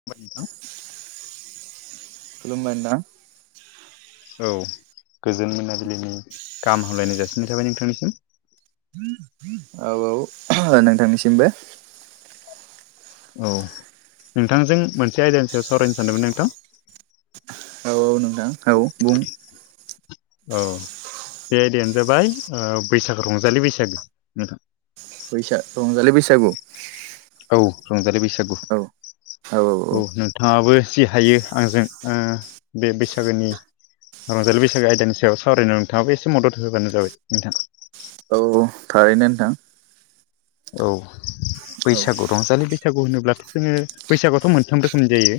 [unintelligible] [unintelligible] खुलुमबाय नोंथां। औ गोजोन मोनाबिलिनि गाहाम हामलायनाय जासिनाय थाबाय नोंथांनिसिम। औ औ नोंथांनिसिमबो। औ नोंथांजों मोनसे आयदानि सायाव सावरायनो सानदोंमोन नोंथां। औ औ नोंथां औ बुं औ दे देनो जाबाय बैसागो रंजालि बैसागो नोंथां बैसागु रंजालि बैसागु औ रंजालि बैसागु। औ औ औ। नोंथाङाबो जि हायो आंजों ओ बे बैसागोनि रंजालि बैसागो आयदानि सायाव सावरायनो नोंथाङाबो एसे मदद होबानो जाबाय नोंथां। औ औ थारैनो नोंथां। औ। औ बैसागु रंजालि बैसागु होनोब्लाथ' जोङो बैसागुआथ' मोनथाम रोखोमनि जायो।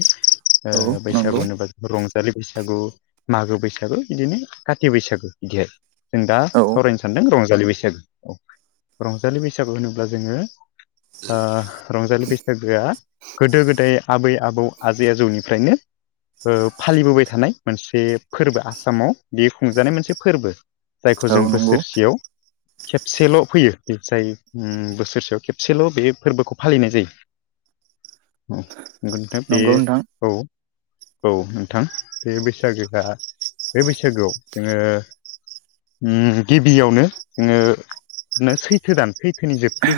औ नंगौ बैसागु होनोबा रंजालि बैसागु आ मागो बैसागो बिदिनो काति बैसागो बिदि आरो जों दा औ सावरायनो सानदों रंजालि बैसागो औ रंजालि बैसागु होनोब्ला जोङो। ओ रंजालि बैसागोआ गोदो गोदाय आबै आबौ आजै आजौनिफ्रायनो फालिबोबाय थानाय मोनसे फोरबो आसामाव बे खुंजानाय मोनसे फोरबो आ जायखौ औ जों नंगौ बोसोरसेयाव खेबसेल' फैयो जायो बोसोरसेयाव खेबसेल' बे फोरबोखौ फालिनाय जायो। नंगौ नोंथां बे नंगौ नोंथां औ। औ नोंथां बे बैसागोआ बे बैसागोआव जोङो। ओम गिबियावनो ओ जोङो सैथो दान सैथोनि जोबथि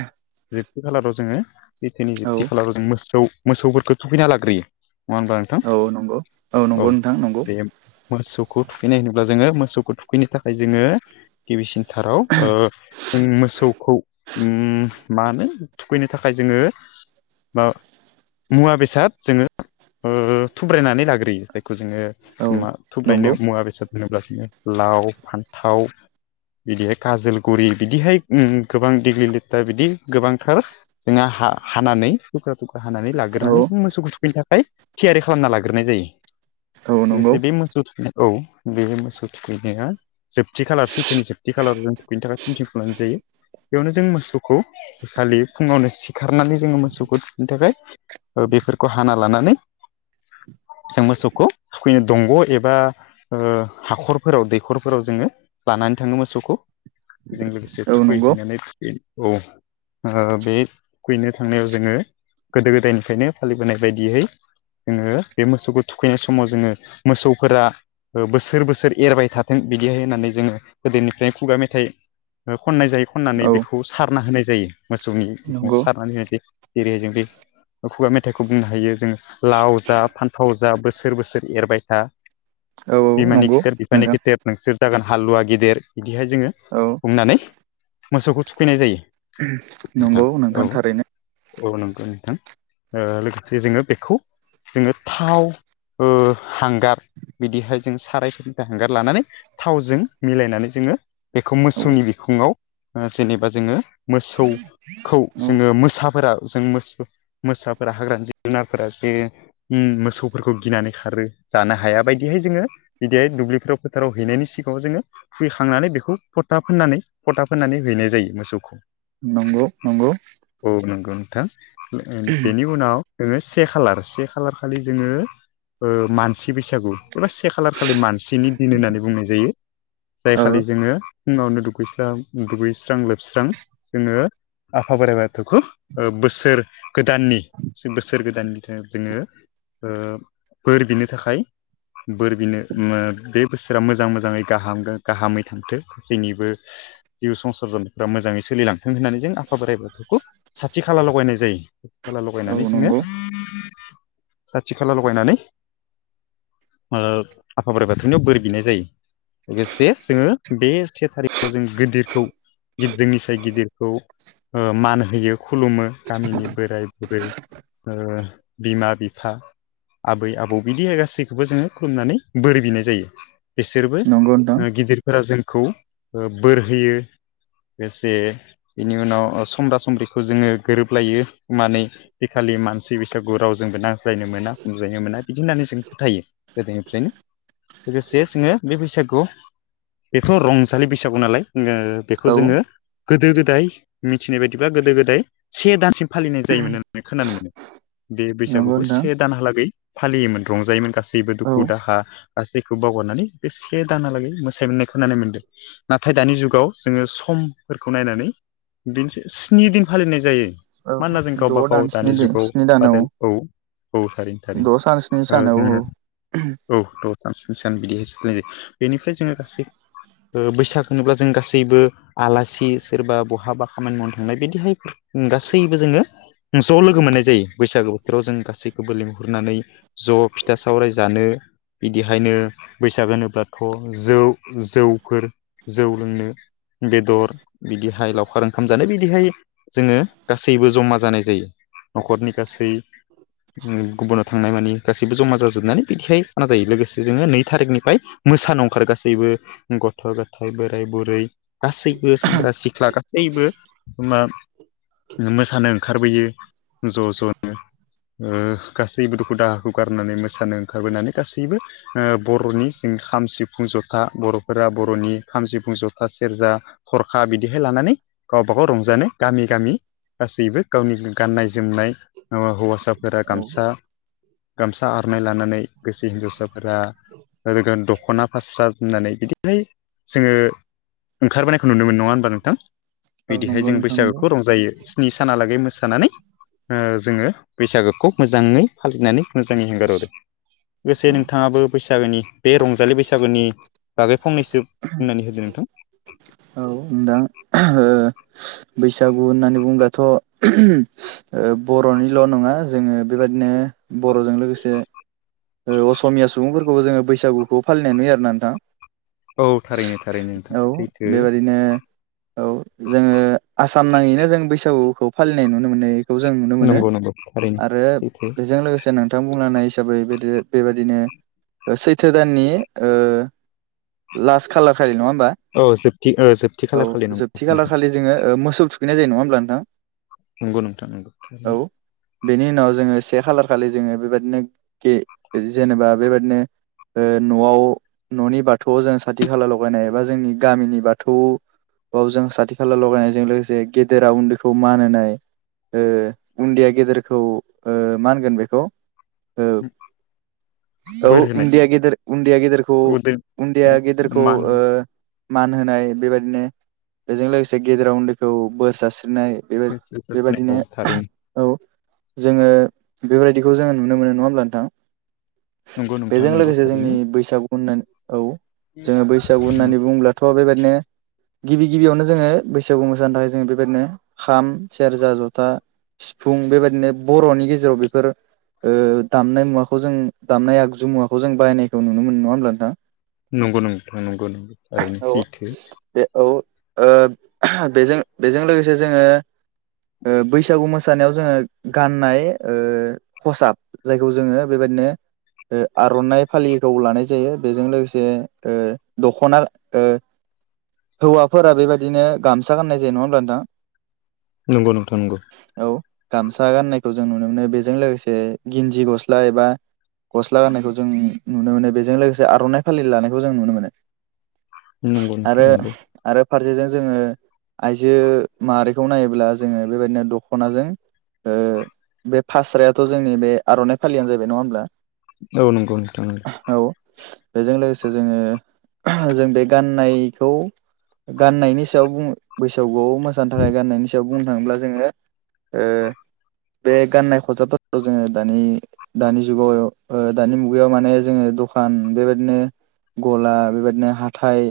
जोबथि खालाराव जोङो सैथोनि औ जोबथि खालाराव जों मोसौ मोसौफोरखौ थुखैना लाग्रोयो नङा होनबा नोंथां औ नंगौ औ नंगौ नोंथां नंगौ बे मोसौखौ थुखैनाय होनोब्ला जोङो मोसौखौ थुखैनो थाखाय जोङो गिबिसिनथाराव ओ जों मोसौखौ ओम मा होनो थुखैनो थाखाय जोङो माबा मुवा बेसाद जोङो ओ थुब्रायनानै लाग्रोयो जायखौ जोङो औ मा नंगौ थुब्रायनाय मुवा बेसाद होनोब्ला जोङो लाव फान्थाव बिदिहाय काजोलगुरि ओम बिदिहाय गोबां दिग्लि लिटा बिदि गोबांथार जोंहा हा हानानै थुख्रा थुख्रा हानानै औ लाग्रोनानै जों मोसौखौ थुखैनो थाखाय थियारि खालामना लाग्रोनाय जायो औ नंगौ लोगोसे बे मोसौ थुखै औ बे मोसौ थुखैनाया जोबथि खालार सैथोनि जोबथि खालाराव जों बेनि थाखाय पेन्टिं खालामनाय जायो बेयावनो जों मोसौखौ खालि फुङावनो सिखारनानै जोङो मोसौखौ थुखैनो थाखाय ओ बेफोरखौ हाना लानानै जों मोसौखौ थोखैनो दंग' एबा हाखरफोराव दैखरफोराव जोङो लानानै थाङो मोसौखौ बेजों लोगोसे औ नंगौ थुखैहैनानै औ ओ बे थोखैनो थांनायाव जोङो गोदो गोदायनिफ्रायनो फालिबोनाय बायदियै जोङो बे मोसौखौ थुखैनाय समाव जोङो मोसौफोरा बोसोर बोसोर एरबाय थाथों बिदिहाय होननानै जोङो गोदोनिफ्रायनो खुगा मेथाइ ओ खननाय जायो खननानै औ बेखौ सारना होनाय जायो मोसौनि बिखौङाव नंगौ सारनानै होनाय जायो जेरैहाय जों बे खुगा मेथाइखौ बुंनो हायो जोङो लाव जा फान्थाव जा बोसोर बोसोर एरबाय था औ नंगौ बिमानि खेथेर बिफानि नोंथां खेथेर नोंसोर जागोन हालुवा गिदेर बिदिहाय जोङो औ बुंनानै मोसौखौ थुखैनाय जायो नोंथां नंगौ औ थारैनो औ नंगौ नोंथां ओ लोगोसे जोङो बेखौ जोङो थाव ओ हांगार बिदिहाय जों सारायफोरनिफ्राय हांगार लानानै थावजों मिलायनानै जोङो बेखौ औ मोसौनि बिखुङाव जेनेबा जोङो मोसौ खौ औ जोङो मोसाफोरा जों मोसाफोरा हाग्रानि जिब जुनारफोरा जे मोसौफोरखौ गिनानै खारो जानो हाया बायदिहाय जोङो बिदिहाय दुब्लिफोराव फोथाराव हैनायनि सिगाङाव जोङो फैखांनानै बेखौ फोथा फोननानै फोथा फोननानै हैनाय जायो मोसौखौ नंगौ नंगौ औ नंगौ नोंथां बेनि उनाव जोङो से खालार से खालार खालि जोङो मानसि बैसागु एबा से खालार खालि मानसिनि दिन होननानै बुंनाय जायो जाय औ खालि जोङो फुङावनो दुगैस्रां दुगैस्रां लोबस्रां जोङो आफा बोराइ बाथौखौ ओ बोसोर गोदाननि बोसोर गोदाननि थाखाय जोङो ओ बोर बिनो थाखाय बोर बिनो बे बोसोरा मोजां मोजाङै गाहाम गाहामै थांथों जोंनिबो जिउ संसार जानायफोरा मोजाङै सोलिलांथों होननानै जों आफा बोराइ बाथौखौ साथि खाला लगायनाय जायो खाला औ लगायनानै जोङो नंगौ साथि खाला लगायनानै ओ आफा बोराइ बाथौनियाव बोर बिनाय जायो लोगोसे जोङो बे से थारिख जों गिदिरखौ गिदिरनि सायाव गिदिरखौ ओ मान होयो खुलुमो गामिनि बोराय बुरै ओ बिमा बिफा आबै आबौ बिदि गासैखौबो जोङो खुलुमनानै बोर बिनाय जायो बिसोरबो नंगौ नोंथां गिदिरफोरा जोंखौ बोर होयो लोगोसे बिनि उनाव समब्रा समब्रिखौ जोङो गोरोबलायो माने बेखालि मानसि बैसागु रावजोंबो नांज्लायनो मोना खोमज्लायनो मोना बिदि होननानै जों फोथायो गोदोनिफ्रायनो लोगोसे जोङो बे बैसागो बेखौ रंजा रंजालि बैसागो नालाय बेखौ औ जोङो गोदो गोदाय मिथिनाय बायदिबा गोदो गोदाय से दानसिम फालिनाय जायोमोन होननानै खोनानो मोनो बे नंगौ बैसागोखौ नोंथां से दानहालागै फालियोमोन रंजायोमोन गासैबो औ दुखु दाहा गासैखौ बावगारनानै बे से दानालागै मोसानायमोन होननानै खोनानो मोनदों नाथाय दानि जुगाव जोङो समफोरखौ नायनानै बिदिनोसै स्नि दिन फालिनाय जायो औ मान होना जों गावबा द' दान गाव दानि स्नि दिन जुगाव स्नि दान बादाय औ औ थारैनो थारै द' सान स्नि ओ सान औ जोंनो औ द' सान स्नि सान बिदिहायसो फालिनाय जायो बेनिफ्राय जोङो गासै ओ बैसाग होनोब्ला जों गासैबो आलासि सोरबा बहाबा खामानि मावनो थांनाय बिदिहाय गासैबो जोङो ज' लोगो मोननाय जायो बैसागो बोथोराव जों गासैखौबो लिंहरनानै ज' फिथा सावराय जानो बिदिहायनो बैसाग होनोब्लाथ जौ जौफोर जौ लोंनो बेदर बिदिहाय लावखार ओंखाम जानाय बिदिहाय जोङो गासैबो जमा जानाय जायो न'खरनि गासै गुबुनाव थांनाय मानानि गासैबो जमा जाजोबनानै बिदिहाय खाना जायो लोगोसे जोङो नै थारिखनिफ्राय मोसानो अंखार गासैबो गथ' गथाय बोराय बुरै गासैबो सेंग्रा सिख्ला गासैबो एखबा मोसानो ओंखारबोयो ज' ज'नो ओ गासैबो दुखु दाहाखौ गारनानै मोसानो ओंखारबोनानै गासैबो ओ बर'नि जोंनि खाम सिफुं जथा बर' फोरा बर'नि खाम सिफुं जथा सेरजा थरखा बिदिहाय लानानै गावबा गाव रंजानो गामि गामि गासैबो गावनि गाननाय जोमनाय हौवासाफोरा औ गामसा गामसा आर'नाय लानानै गोसो हिनजावसाफोरा दखना फास्रा जोमनानै बिदि जोङो ओंखारबोनायखौ नुनो मोनो नङा होनबा नोंथां औ बिदिहाय नंगौ जों नोंथां नंगौ बैसागोखौ रंजायो स्नि सानालागै मोसानानै ओ जोङो बैसागोखौ मोजाङै फालिनानै मोजाङै हेंगार हरो लोगोसे औ नोंथाङाबो बैसागोनि बे रंजालि बैसागोनि बागै फंनैसो बुंनानै होदो नोंथां औ नोंथां ओ बैसागु होननानै बुंब्लाथ' ओ बर'निल' नङा जोङो बेबादिनो बर'जों लोगोसे ओ असमिया सुबुंफोरखौबो जोङो बैसागुखौ फालिनानै नुयो आरोना नोंथां औ थारैनो थारैनो नोंथां औ सैथो बेबायदिनो औ जोङो आसाम नाङैनो जों बैसागुखौ फालिनाय नुनो मोनो खौ जों नुनो मोनो नंगौ नंगौ थारैनो आरो सैथो बेजों लोगोसे नोंथां बुंलांनाय हिसाबै बे आरो बेबायदिनो सैथो दाननि लास्ट खाालार खालि नङा होमबा औ जोबथि औ जोबथि औ खालारखालि नंगौ जोबथि खालार नोंथां खालि जोङो थुखैनाय जायो नङा होमब्ला नोंथां नंगौ नोंथां नंगौ औ बेनि उनाव जोङो से खालार खालि जोङो बेबायदिनो गे जेनेबा बेबादिनो न'आव न'नि बाथौआव जों साथि खाला लगायनाय एबा जोंनि गामिनि बाथौ आव जों साथि खाला लगायनायजों लोगोसे गेदेरा उन्दैखौ मान होनाय ओ उन्दैया गेदेरखौ ओ मा होनगोन बेखौ औ औ बोर होनाय उनदैया गेदेर उनदैया गेदेरखौ उदै उनदैया गेदेरखौ मान ओ मान होनाय बेबायदिनो बेजों लोगोसे गेदेराव उन्दैखौ बोर सारस्रिनाय बेबाय सैथो। औ बेबायदिनो थारैनो [unintelligible] औ जोङो बेबायदिखौ जोङो नुनो मोनो नङा होमब्ला नोंथां? नंगौ नोंथां बेजों नंगौ लोगोसे जोंनि थारैनो बैसागु होननानै औ जोङो बैसागु उम, होननानै बुंब्ला थ बेबायदिनो गिबि गिबियावनो जोङो बैसागु मोसानो थाखाय जोङो बेबायदिनो खाम सेरजा जथा सिफुं बेबायदिनो बर'नि गेजेराव बेफोर ओ दामनाय मुवाखौ जों दामनाय आगजु मुवाखौ जों बायनायखौ नुनो मोन नङा होमब्ला नोंथां? नंगौ नंथां नंगौ नंगौ थारैनो औ सैथो बे औ बेजों बेजों लोगोसे जोङो ओ बैसागु मोसानायाव जोङो गाननाय ओ खसाब जायखौ जोङो बेबायदिनो ओ आर'नाइ फालिखौ लानाय जायो बेजों लोगोसे ओ दख'ना ओ हौवाफोरा बेबायदिनो गामसा गामनाय जायो नङा होनब्ला नोंथां। नंगौ नोंथां नंगौ औ गामसा गाननायखौ जों नुनो मोनो बेजों लोगोसे गिन्जि गस्ला एबा गस्ला गाननायखौ जों नुनो मोनो बेजों लोगोसे आर'नाइ फालि लानायखौ जों नुनो मोनो। नंगौ आरो नोंथां नंगौ आरो फारसेजों जोङो आइजो माहारिखौ नायोब्ला जोङो बेबायदिनो दख'नाजों ओ बे फास्रायाथ' जोंनि बे आर'नाइ फालियानो जाहैबाय नङा होमब्ला औ नंगौ नोंथां उम औ बेजों लोगोसे जोङो जों बे गाननायखौ गान्नायनि सायाव बुङो बैसागुआव मोसानो थाखाय गान्नायनि सायाव बुंनो थाङोब्ला जोङो ओ बे गाननाय खसाबफोराव जोङो दानि दानि जुगाव ओ दानि मुगायाव माने जोङो दखान बेबादिनो गला बेबायदिनो हाथाय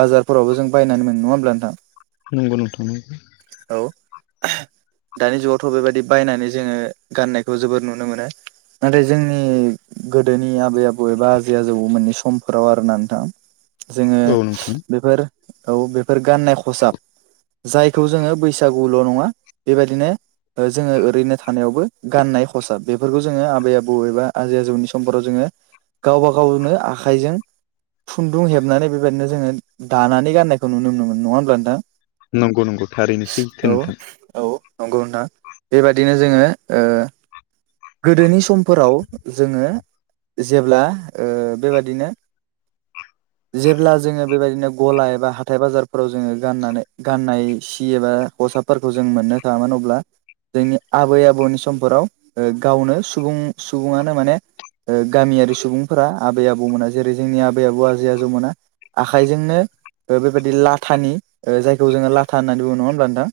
बाजारफोरावबो जों बायनानै मोनो नङा होनब्ला नोंथां? नांगौ नोंथां नांगौ औ दानि जुगावथ' बेबायदि बायनानै जोङो गाननाय। खौ जोबोर नुनो मोनो नाथाय जोंनि गोदोनि आबै आबौ एबा आजै आजौ मोननि समफोराव आरोना नोंथां। जोङो औ नोंथां बेफोर औ बेफोर गाननाय खसाब जायखौ जोङो बैसागुल' नङा बेबायदिनो जोङो ओरैनो थानायावबो गाननाय खसाब बेफोरखौ जोङो आबै आबौ एबा आजै आजौनि समफोराव जोङो गावबा गावनो आखाइजों खुन्दुं हेबनानै बेबायदिनो जोङो दानानै गाननायखौ नुनो मोनोमोन नङा होमब्ला नोंथां। नंगौ नंगौ थारैनो औ सैथो नोंथां औ नंगौ नोंथां बेबादिनो जोङो ओ गोदोनि समफोराव जोङो जेब्ला ओ बेबादिनो [unintelligible] जेब्ला जोङो बेबायदिनो गला एबा हाथाय बाजारफोराव जोङो गाननानै गाननाय सि एबा खसाबफोरखौ जों मोननो थाङामोन अब्ला जोंनि आबै आबौनि समफोराव ओ गावनो सुबुं सुबुङानो माने ओ गामियारि सुबुंफोरा आबै आबौमोना जेरै जोंनि आबै आबौ आजै आजौ मोना आखाइजोंनो ओ बेबायदि लाथानि ओ जायखौ जोङो लाथा होननानै बुङो नङा होनोमब्ला नोंथां।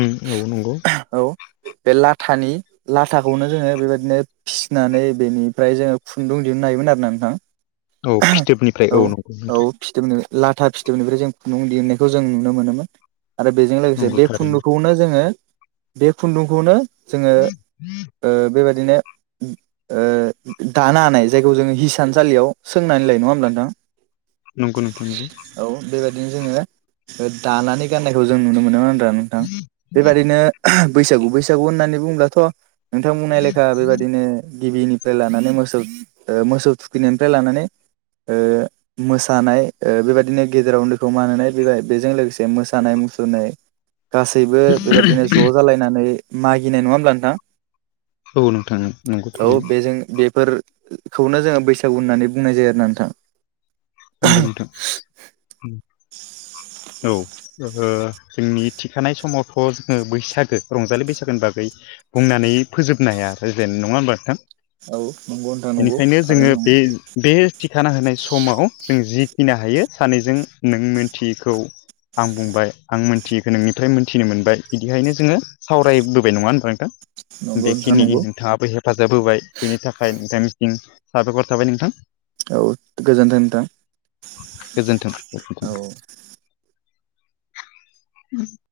उम औ नंगौ औ बे लाथानि लाथाखौनो जोङो बेबायदिनो फिसिनानै बेनिफ्राय जोङो खुन्दुं दिहुननो हायोमोन आरोना नोंथां। औ फिथोबनिफ्राय औ नंगौ नोंथां फिथोबनिफ्राय लाथा फिथोबनिफ्राय जों खुन्दुं दिहुनायखौ जों नुनो मोनोमोन। आरो बेजों लोगोसे नंगौ बे थारैनो खुन्दुंखौनो जोङो बे खुन्दुंखौनो जोङो [inaudible] ओ बेबायादिनो ओ दानो हानाय जायखौ जोङो हिसानसालियाव सोंनानैलायो नङा होमब्ला नोंथां? नंगौ नोंथां नंगौ औ बेबायदिनो जोङो दानानै गाननायखौ जों नुनो मोनोमोनब्रा नोंथां। बेबादिनो बैसागु बैसागु होननानै बुङोब्लाथ' नोंथां बुंनाय लेखा बेबायादिनो गिबिनिफ्राय लानानै मोसौ मोसौ थुखैनायनिफ्राय लानानै ओ मोसानाय ओ बेबायदिनो गेजेराव उन्दैखौ मान होनाय बे बेजों लोगोसे मोसानाय मुसुरनाय गासैबो बेबायदिनो ज' जालायनानै मागिनाय नङा होमब्ला नोंथां? औ नोंथां [unintelligible] औ बेजों बेफोरखौनो जोङो बैसागु होननानै बुंनाय जायो आरो ना नोंथां। नंगौ नोंथां। उम, औ जोंनि थिखानाय समावथ' जोङो बैसागो रंजालि बैसागोनि बागै बुंनानै फोजोबनो हाया आरो जेन नङा होमबा नोंथां? औ नंगौ नोंथां नंगौ बेनिखायनो जोङो थारैनो नंगौ बे बे थिखाना होनाय समाव जों जिखिनि हायो सानैजों नों मोनथियैखो खौ आं बुंबाय आं मोनथियखौ नोंनिफ्राय मोनथिनो मोनबाय बिदिखायनो जोङो सावरायबोबाय नङा होनबा नोंथां नंगौ नोंथां बेखिनि नंगौ नोंथाङाबो हेफाजाब होबाय बेनि थाखाय नोंथांनिसिम साबायखर थाबाय नोंथां। औ गोजोन्थों नोंथां। गोजोनथों गोजोनथों। औ [inaudible]